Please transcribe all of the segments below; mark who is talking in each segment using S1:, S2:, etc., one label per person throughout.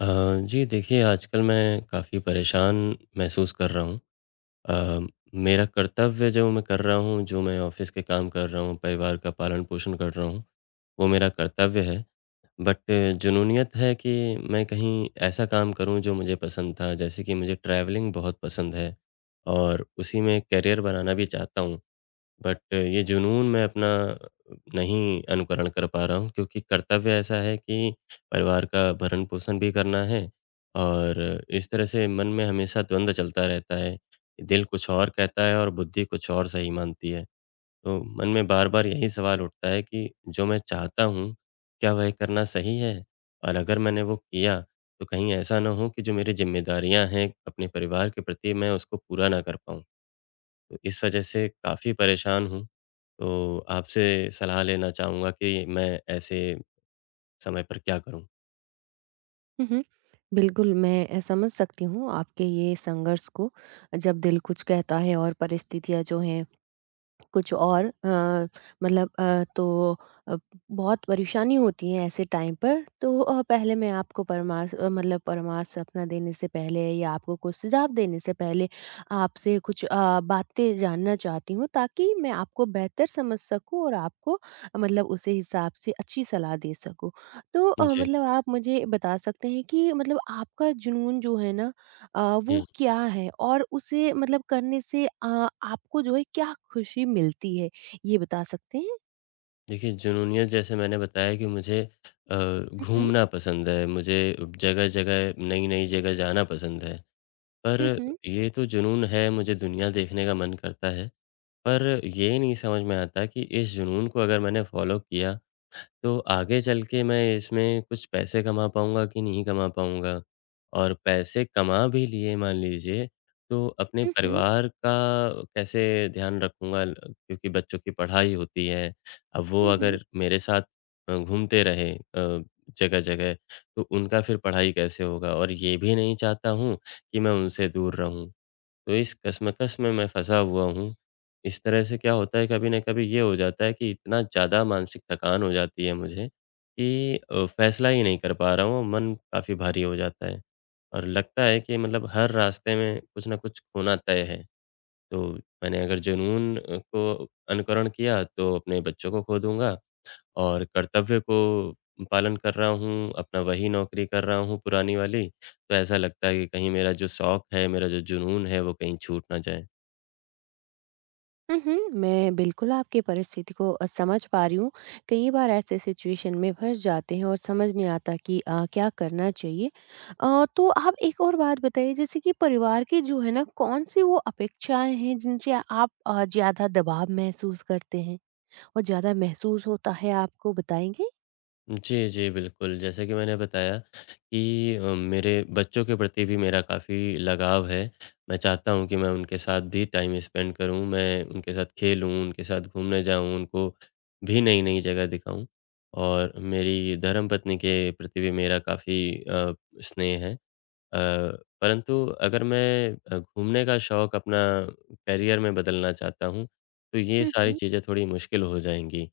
S1: अ, जी देखिए, आजकल मैं काफ़ी परेशान महसूस कर रहा हूँ। अ, मेरा कर्तव्य जो मैं कर रहा हूँ, जो मैं ऑफ़िस के काम कर रहा हूँ, परिवार का पालन-पोषण कर रहा हूँ, वो मेरा कर्तव्य है। बट जुनूनियत है कि मैं कहीं ऐसा काम करूँ जो मुझे पसंद था, जैसे कि मुझे ट्रैवलिंग बहुत पसंद है और उसी में करियर बनाना भी चाहता हूँ। बट ये जुनून मैं अपना नहीं अनुकरण कर पा रहा हूँ क्योंकि कर्तव्य ऐसा है कि परिवार का भरण-पोषण भी करना है और इस तरह से मन में हमेशा द्वंद चलता रहता है। दिल कुछ और कहता है और बुद्धि कुछ और सही मानती है। तो मन में बार-बार यही सवाल उठता है कि जो मैं चाहता हूँ, क्या वह करना सही है? और अगर मैंने वो किया, तो कहीं ऐसा ना हो कि जो मेरी ज़िम्मेदारियाँ हैं अपने परिवार के प्रति, मैं उसको पूरा ना कर पाऊँ। तो इस वजह से काफ़ी परेशान हूँ। तो आपसे सलाह लेना चाहूँगा कि मैं ऐसे समय पर क्या करूँ?
S2: हुँ, हुँ। बिल्कुल, मैं समझ सकती हूँ आपके ये संघर्ष को जब दिल कुछ कहता है और परिस्थितियाँ जो हैं कुछ और तो अ, बहुत परेशानी होती है ऐसे टाइम पर तो पहले मैं आपको परामर्श मतलब परामर्श अपना देने से पहले या आपको कुछ सुझाव देने से पहले आपसे कुछ बातें जानना चाहती हूँ ताकि मैं आपको बेहतर समझ सकूँ और आपको मतलब उसी हिसाब से अच्छी सलाह दे सकूँ। तो
S1: जी।
S2: मतलब आप मुझे बता सकते हैं कि मतलब आपका जुनून जो है ना अ, वो
S1: हुँ।
S2: क्या है? और उसे मतलब करने से आपको जो है क्या खुशी मिलती है? ये बता सकते हैं?
S1: देखिए जुनूनियत जैसे मैंने बताया कि मुझे अ,
S2: हुँ, हुँ।
S1: घूमना पसंद है, मुझे जगह-जगह, नई-नई जगह जाना पसंद है। पर
S2: हुँ, हुँ।
S1: ये तो जुनून है, मुझे दुनिया देखने का मन करता है, पर ये नहीं समझ में आता कि इस जुनून को अगर मैंने फ़ॉलो किया तो आगे चल के मैं इसमें कुछ पैसे कमा पाऊँगा कि नहीं कमा पाऊँगा? और पैसे कमा भी लिए मान लीजिए, तो अपने
S2: हुँ, हुँ।
S1: परिवार का कैसे ध्यान रखूँगा? ल क्योंकि बच्चों की पढ़ाई होती है, अब वो
S2: हुँ, हुँ।
S1: अगर मेरे साथ घूमते रहे जगह-जगह, तो उनका फिर पढ़ाई कैसे होगा? और ये भी नहीं चाहता हूँ कि मैं उनसे दूर रहूँ। तो इस कशमकश में मैं फँसा हुआ हूँ। इस तरह से क्या होता है कभी न कभी ये हो जाता है कि इतना ज़्यादा मानसिक थकान हो जाती है मुझे कि फैसला ही नहीं कर पा रहा हूँ, मन काफ़ी भारी हो जाता है। और लगता है कि मतलब हर रास्ते में कुछ न कुछ खोना तय है। तो मैंने अगर जुनून को अनुकरण किया तो अपने बच्चों को खो दूँगा। और कर्तव्य को पालन कर रहा हूँ, अपना वही नौकरी कर रहा हूँ पुरानी वाली, तो ऐसा लगता है कि कहीं मेरा जो शौक है, मेरा जो जुनून है, वो कहीं छूट ना जाए।
S2: हुँ, हुँ। मैं बिल्कुल आपकी परिस्थिति को समझ पा रही हूँ। कई बार ऐसे सिचुएशन में फँस जाते हैं और समझ नहीं आता कि क्या करना चाहिए। तो आप एक और बात बताइए जैसे कि परिवार की जो है ना कौन-सी वो अपेक्षाएँ हैं जिनसे आप ज़्यादा दबाव महसूस करते हैं और ज़्यादा महसूस होता है आपको बताएँगे?
S1: जी, जी, बिल्कुल। जैसा कि मैंने बताया कि मेरे बच्चों के प्रति भी मेरा काफ़ी लगाव है। मैं चाहता हूँ कि मैं उनके साथ भी टाइम स्पेंड करूँ, मैं उनके साथ खेलूँ, उनके साथ घूमने जाऊँ, उनको भी नई-नई जगह दिखाऊँ और मेरी धर्मपत्नी के प्रति भी मेरा काफ़ी स्नेह है। अ, परंतु अगर मैं घूमने का शौक अपना करियर में बदलना चाहता हूँ, तो ये
S2: हुँ,
S1: सारी
S2: हुँ।
S1: चीज़ें थोड़ी मुश्किल हो जाएँगी।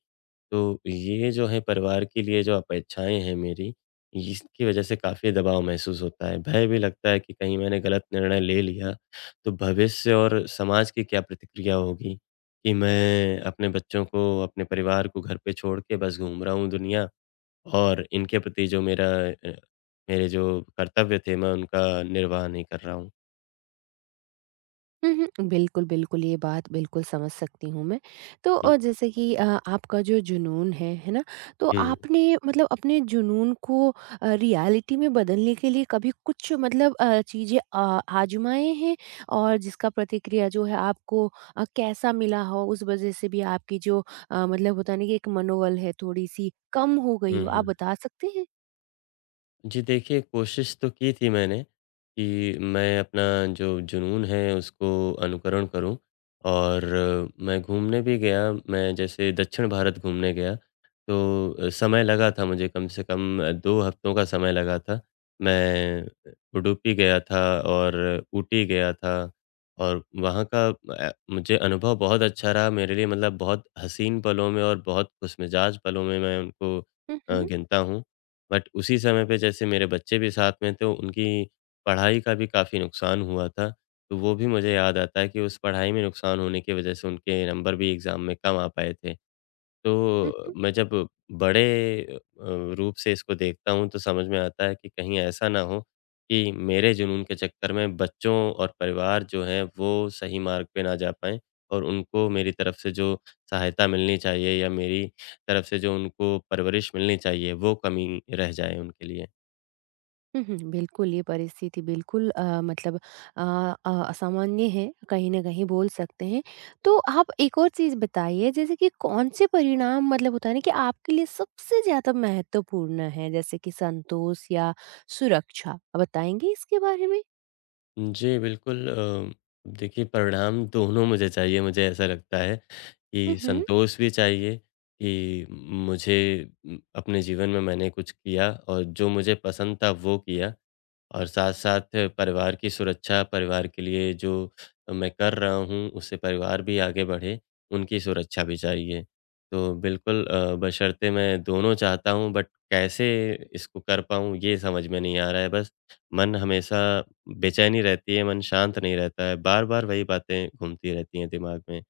S1: तो ये जो है परिवार के लिए जो अपेक्षाएँ हैं मेरी, इसकी वजह से काफ़ी दबाव महसूस होता है। भय भी लगता है कि कहीं मैंने गलत निर्णय ले लिया, तो भविष्य और समाज की क्या प्रतिक्रिया होगी? कि मैं अपने बच्चों को, अपने परिवार को घर पे छोड़ के बस घूम रहा हूँ दुनिया और इनके प्रति जो मेरा मेरे जो कर्तव्य थे मैं उनका निर्वाह नहीं कर रहा हूँ।
S2: हुँ, हुँ। बिल्कुल, बिल्कुल, ये बात बिल्कुल समझ सकती हूँ मैं। तो
S1: हुँ,
S2: जैसे कि आपका जो जुनून है ना? तो
S1: हुँ,
S2: आपने मतलब अपने जुनून को रियलिटी में बदलने के लिए कभी कुछ चीज़ें आज़माए हैं? और जिसका प्रतिक्रिया जो है आपको कैसा मिला हो? उस वज़ह से भी आपकी जो मतलब होता है ना कि एक मनोबल है थोड़ी-सी कम हो गई
S1: हुँ,
S2: हो, आप
S1: हुँ।
S2: बता सकते हैं?
S1: जी देखिए, कोशिश तो की थी मैंने कि मैं अपना जो जुनून है उसको अनुकरण करूँ और मैं घूमने भी गया। मैं जैसे दक्षिण भारत घूमने गया तो समय लगा था मुझे कम से कम 2 हफ्तों का समय लगा था। मैं उडुपी गया था और ऊटी गया था और वहाँ का मुझे अनुभव बहुत अच्छा रहा मेरे लिए मतलब बहुत हसीन पलों में और बहुत खुशमिज़ाज पलों में मैं उनको
S2: हुँ, हुँ।
S1: गिनता हूँ। बट उसी समय पे जैसे मेरे बच्चे भी साथ में थे, उनकी पढ़ाई का भी काफ़ी नुकसान हुआ था। तो वो भी मुझे याद आता है कि उस पढ़ाई में नुकसान होने की वज़ह से उनके नंबर भी एग्ज़ाम में कम आ पाए थे। तो
S2: हुँ।
S1: मैं जब बड़े अ, रूप से इसको देखता हूँ तो समझ में आता है कि कहीं ऐसा ना हो कि मेरे जुनून के चक्कर में बच्चों और परिवार जो हैं वो सही मार्ग पे ना जा पाएँ और उनको मेरी तरफ से जो सहायता मिलनी चाहिए या मेरी तरफ से जो उनको परवरिश मिलनी चाहिए वो कमी रह जाए उनके लिए।
S2: हुँ, हुँ। बिल्कुल, ये परिस्थिति बिल्कुल अ असामान्य है, कहीं न कहीं बोल सकते हैं। तो आप एक और चीज़ बताइए जैसे कि कौन से परिणाम मतलब होता है ना कि आपके लिए सबसे ज़्यादा महत्वपूर्ण है, जैसे कि संतोष या सुरक्षा? बताएँगे इसके बारे में?
S1: जी, बिल्कुल देखिए परिणाम दोनों मुझे चाहिए, मुझे ऐसा लगता है
S2: हुँ,
S1: कि
S2: हुँ।
S1: संतोष भी चाहिए कि मुझे अपने जीवन में मैंने कुछ किया और जो मुझे पसंद था वो किया और साथ-साथ परिवार की सुरक्षा, परिवार के लिए जो मैं कर रहा हूँ, उससे परिवार भी आगे बढ़े, उनकी सुरक्षा भी चाहिए। तो बिल्कुल बशर्ते मैं दोनों चाहता हूँ बट कैसे इसको कर पाऊँ, ये समझ में नहीं आ रहा है बस। मन हमेशा बेचैनी रहती है, मन शांत नहीं रहता है, बार-बार वही बातें घूमती रहती हैं दिमाग में।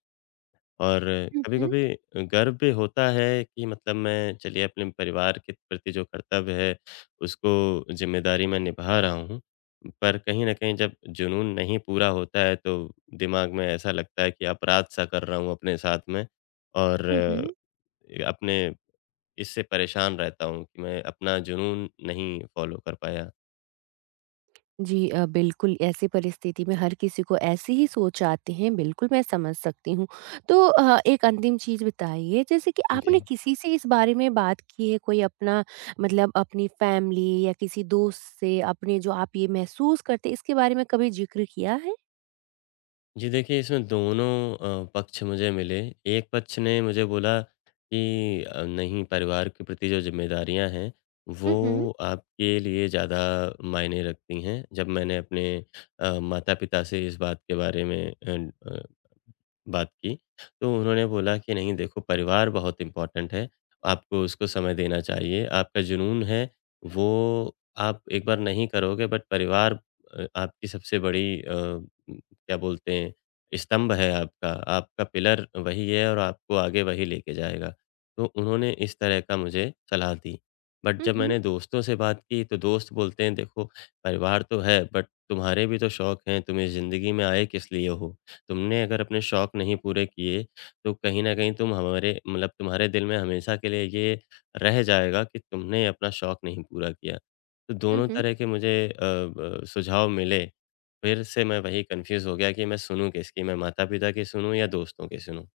S1: और
S2: हुँ, हुँ।
S1: कभी-कभी गर्व भी होता है कि मतलब मैं चलिए अपने परिवार के प्रति जो कर्तव्य है, उसको ज़िम्मेदारी मैं निभा रहा हूँ। पर कहीं न कहीं जब जुनून नहीं पूरा होता है तो दिमाग में ऐसा लगता है कि अपराध-सा कर रहा हूँ अपने साथ में और
S2: हुँ, हुँ।
S1: अपने इससे परेशान रहता हूँ कि मैं अपना जुनून नहीं फ़ॉलो कर पाया।
S2: जी, बिल्कुल, ऐसी परिस्थिति में हर किसी को ऐसी ही सोच आती हैं, बिल्कुल मैं समझ सकती हूँ। तो एक अंतिम चीज़ बताइए जैसे कि
S1: जी।
S2: आपने किसी से इस बारे में बात की है, कोई अपना मतलब अपनी फैमिली या किसी दोस्त से अपने जो आप ये महसूस करते हैं इसके बारे में कभी ज़िक्र किया है?
S1: जी देखिए, इसमें दोनों पक्ष मुझे मिले। एक पक्ष ने मुझे बोला कि नहीं परिवार के प्रति जो ज़िम्मेदारियाँ हैं,
S2: हुँ, हुँ।
S1: वो आपके लिए ज़्यादा मायने रखती हैं। जब मैंने अपने माता-पिता से इस बात के बारे में अन अ बात की, तो उन्होंने बोला कि नहीं देखो परिवार बहुत इम्पोर्टेंट है, आपको उसको समय देना चाहिए, आपका जुनून है वो आप एक बार नहीं करोगे बट परिवार आपकी सबसे बड़ी क्या बोलते हैं स्तंभ है आपका, आपका पिलर वही है और आपको आगे वही लेके जाएगा। तो उन्होंने इस तरह का मुझे सलाह दी। बट
S2: हुँ,
S1: जब
S2: हुँ।
S1: मैंने दोस्तों से बात की तो दोस्त बोलते हैं देखो परिवार तो है बट तुम्हारे भी तो शौक हैं, तुम इस ज़िंदगी में आए किस लिए हो? तुमने अगर अपने शौक नहीं पूरे किए, तो कहीं न कहीं तुम हमारे मतलब तुम्हारे दिल में हमेशा के लिए ये रह जाएगा कि तुमने अपना शौक नहीं पूरा किया। तो
S2: हुँ,
S1: दोनों
S2: हुँ।
S1: तरह के मुझे अ, ब सुझाव मिले, फिर से मैं वही कन्फ्यूज़ हो गया कि मैं सुनूँ किसकी? मैं माता-पिता की सुनूँ या दोस्तों की सुनूँ?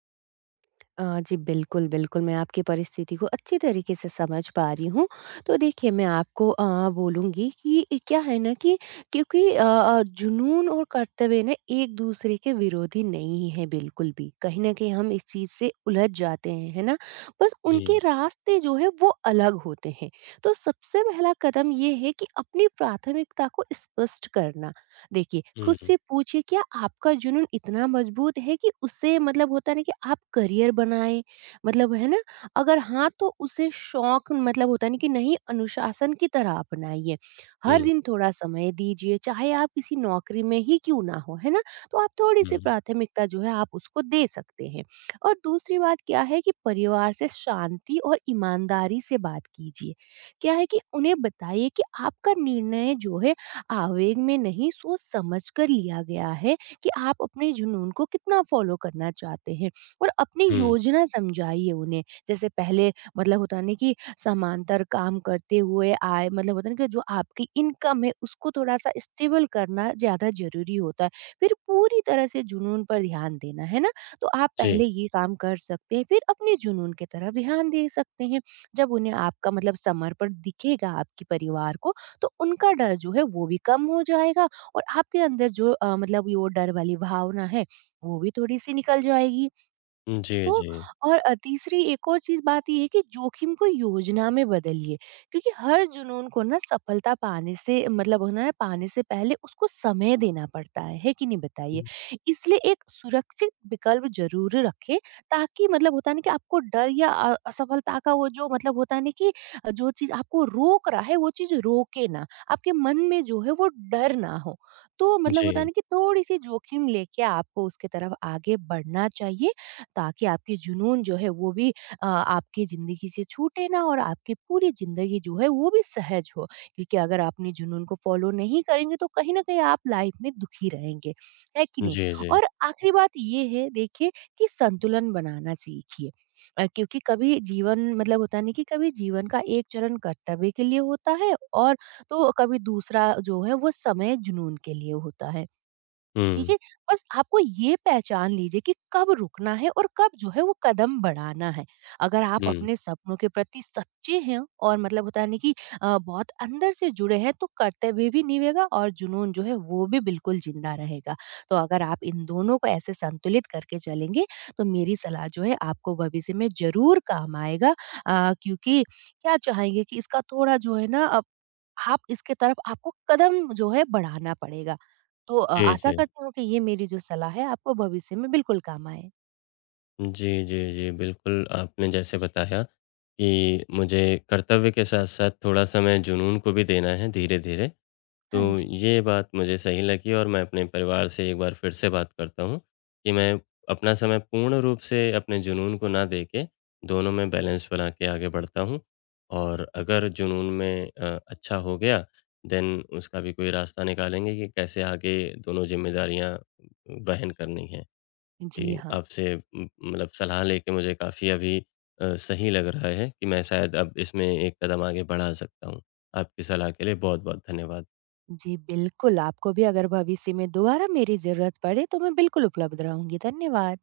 S2: अ, जी, बिल्कुल, बिल्कुल, मैं आपकी परिस्थिति को अच्छी तरीके से समझ पा रही हूँ। तो देखिए, मैं आपको बोलूँगी कि क्या है ना कि क्योंकि जुनून और कर्तव्य ना एक-दूसरे के विरोधी नहीं हैं बिल्कुल भी। कहीं न कहीं हम इस चीज़ से उलझ जाते हैं, है ना? बस
S1: हुँ,
S2: उनके रास्ते जो हैं, वो अलग होते हैं। तो सबसे पहला कदम ये है कि अपनी प्राथमिकता को स्पष्ट करना। देखिए, खुद
S1: हुँ,
S2: से पूछिए क्या आपका जुनून इतना मजबूत है कि उससे मतलब होता है ना कि आप करियर बनाएँ? मतलब है ना? अगर हाँ, तो उसे शौक मतलब होता है ना कि नहीं अनुशासन की तरह अपनाइए। हर
S1: हुँ,
S2: दिन थोड़ा समय दीजिए, चाहे आप किसी नौकरी में ही क्यों ना हो, है ना? तो आप थोड़ी-सी
S1: हुँ,
S2: प्राथमिकता जो है आप उसको दे सकते हैं। और दूसरी बात क्या है कि परिवार से शांति और ईमानदारी से बात कीजिए। क्या है कि उन्हें बताइए कि आपका निर्णय जो है आवेग में नहीं सोच समझ कर लिया गया है कि आप अपने जुनून को कितना फॉलो करना चाहते हैं और अपनी
S1: हुँ।
S2: योजना समझाइए उन्हें। जैसे पहले मतलब होता है ना कि समांतर काम करते हुए आय मतलब होता है ना कि जो आपकी इनकम है उसको थोड़ा सा स्टेबल करना ज़्यादा ज़रूरी होता है, फिर पूरी तरह से जुनून पर ध्यान देना है ना। तो आप
S1: जी।
S2: पहले ये काम कर सकते हैं फिर अपने जुनून की तरफ ध्यान दे सकते हैं। जब उन्हें आपका मतलब समर्पण दिखेगा आपके परिवार को तो उनका डर जो है वो भी कम हो जाएगा और आपके अंदर जो मतलब ये वो डर वाली भावना है वो भी थोड़ी सी निकल जाएगी।
S1: जी,
S2: तो
S1: जी।
S2: और तीसरी एक और चीज़ बात ये है कि जोखिम को योजना में बदलिए क्योंकि हर जुनून को ना सफलता पाने से मतलब होना है पाने से पहले उसको समय देना पड़ता है कि नहीं बताइए?
S1: हुँ,
S2: इसलिए एक सुरक्षित विकल्प ज़रूर रखें ताकि मतलब होता है ना कि आपको डर या असफलता का वो जो मतलब होता है ना कि जो चीज़ आपको रोक रहा है वो चीज़ रोके ना, आपके मन में जो है वो डर ना हो। तो मतलब होता है
S1: जी।
S2: ना कि थोड़ी-सी जोखिम लेके आपको उसकी तरफ आगे बढ़ना चाहिए ताकि आपके जुनून जो है वो भी आपकी ज़िंदगी से छूटे ना और आपकी पूरी ज़िंदगी जो है वो भी सहज हो। क्योंकि अगर आप अपने जुनून को फ़ॉलो नहीं करेंगे तो कहीं न कहीं आप लाइफ़ में दुखी रहेंगे, है कि नहीं?
S1: जी, जी।
S2: और आखिरी बात ये है देखिए कि संतुलन बनाना सीखिए क्योंकि कभी जीवन मतलब होता नहीं कि कभी जीवन का एक चरण कर्तव्य के लिए होता है और तो कभी दूसरा जो है वो समय जुनून के लिए होता है। ठीक
S1: हुँ,
S2: है? बस आपको ये पहचान लीजिए कि कब रुकना है और कब जो है वो कदम बढ़ाना है। अगर आप
S1: हुँ।
S2: अपने सपनों के प्रति सच्चे हैं और मतलब होता है ना कि बहुत अंदर से जुड़े हैं तो कर्तव्य भी निभेगा और जुनून जो है वो भी बिल्कुल जिंदा रहेगा। तो अगर आप इन दोनों को ऐसे संतुलित करके चलेंगे तो मेरी सलाह जो है आपको भविष्य में ज़रूर काम आएगा। क्योंकि क्या चाहेंगे कि इसका थोड़ा जो है ना आप इसके तरफ आपको कदम जो है बढ़ाना पड़ेगा। तो
S1: जी,
S2: आशा
S1: जी।
S2: करती हूँ कि ये मेरी जो सलाह है आपको भविष्य में बिल्कुल काम आए।
S1: जी, जी, जी। बिल्कुल, आपने जैसे बताया कि मुझे कर्तव्य के साथ-साथ थोड़ा समय जुनून को भी देना है धीरे-धीरे,
S2: हाँ
S1: तो
S2: जी।
S1: ये बात मुझे सही लगी और मैं अपने परिवार से एक बार फिर से बात करता हूँ कि मैं अपना समय पूर्ण रूप से अपने जुनून को ना दे के, दोनों में बैलेंस बना के आगे बढ़ता हूँ और अगर जुनून में अच्छा हो गया, देन उसका भी कोई रास्ता निकालेंगे कि कैसे आगे दोनों ज़िम्मेदारियाँ वहन करनी है।
S2: जी
S1: जी,
S2: हाँ।
S1: आपसे मतलब सलाह लेके मुझे काफ़ी अभी सही लग रहा है कि मैं शायद अब इसमें एक कदम आगे बढ़ा सकता हूँ। आपकी सलाह के लिए बहुत-बहुत धन्यवाद।
S2: जी बिल्कुल, आपको भी अगर भविष्य में दोबारा मेरी ज़रूरत पड़े तो मैं बिल्कुल उपलब्ध रहूँगी। धन्यवाद।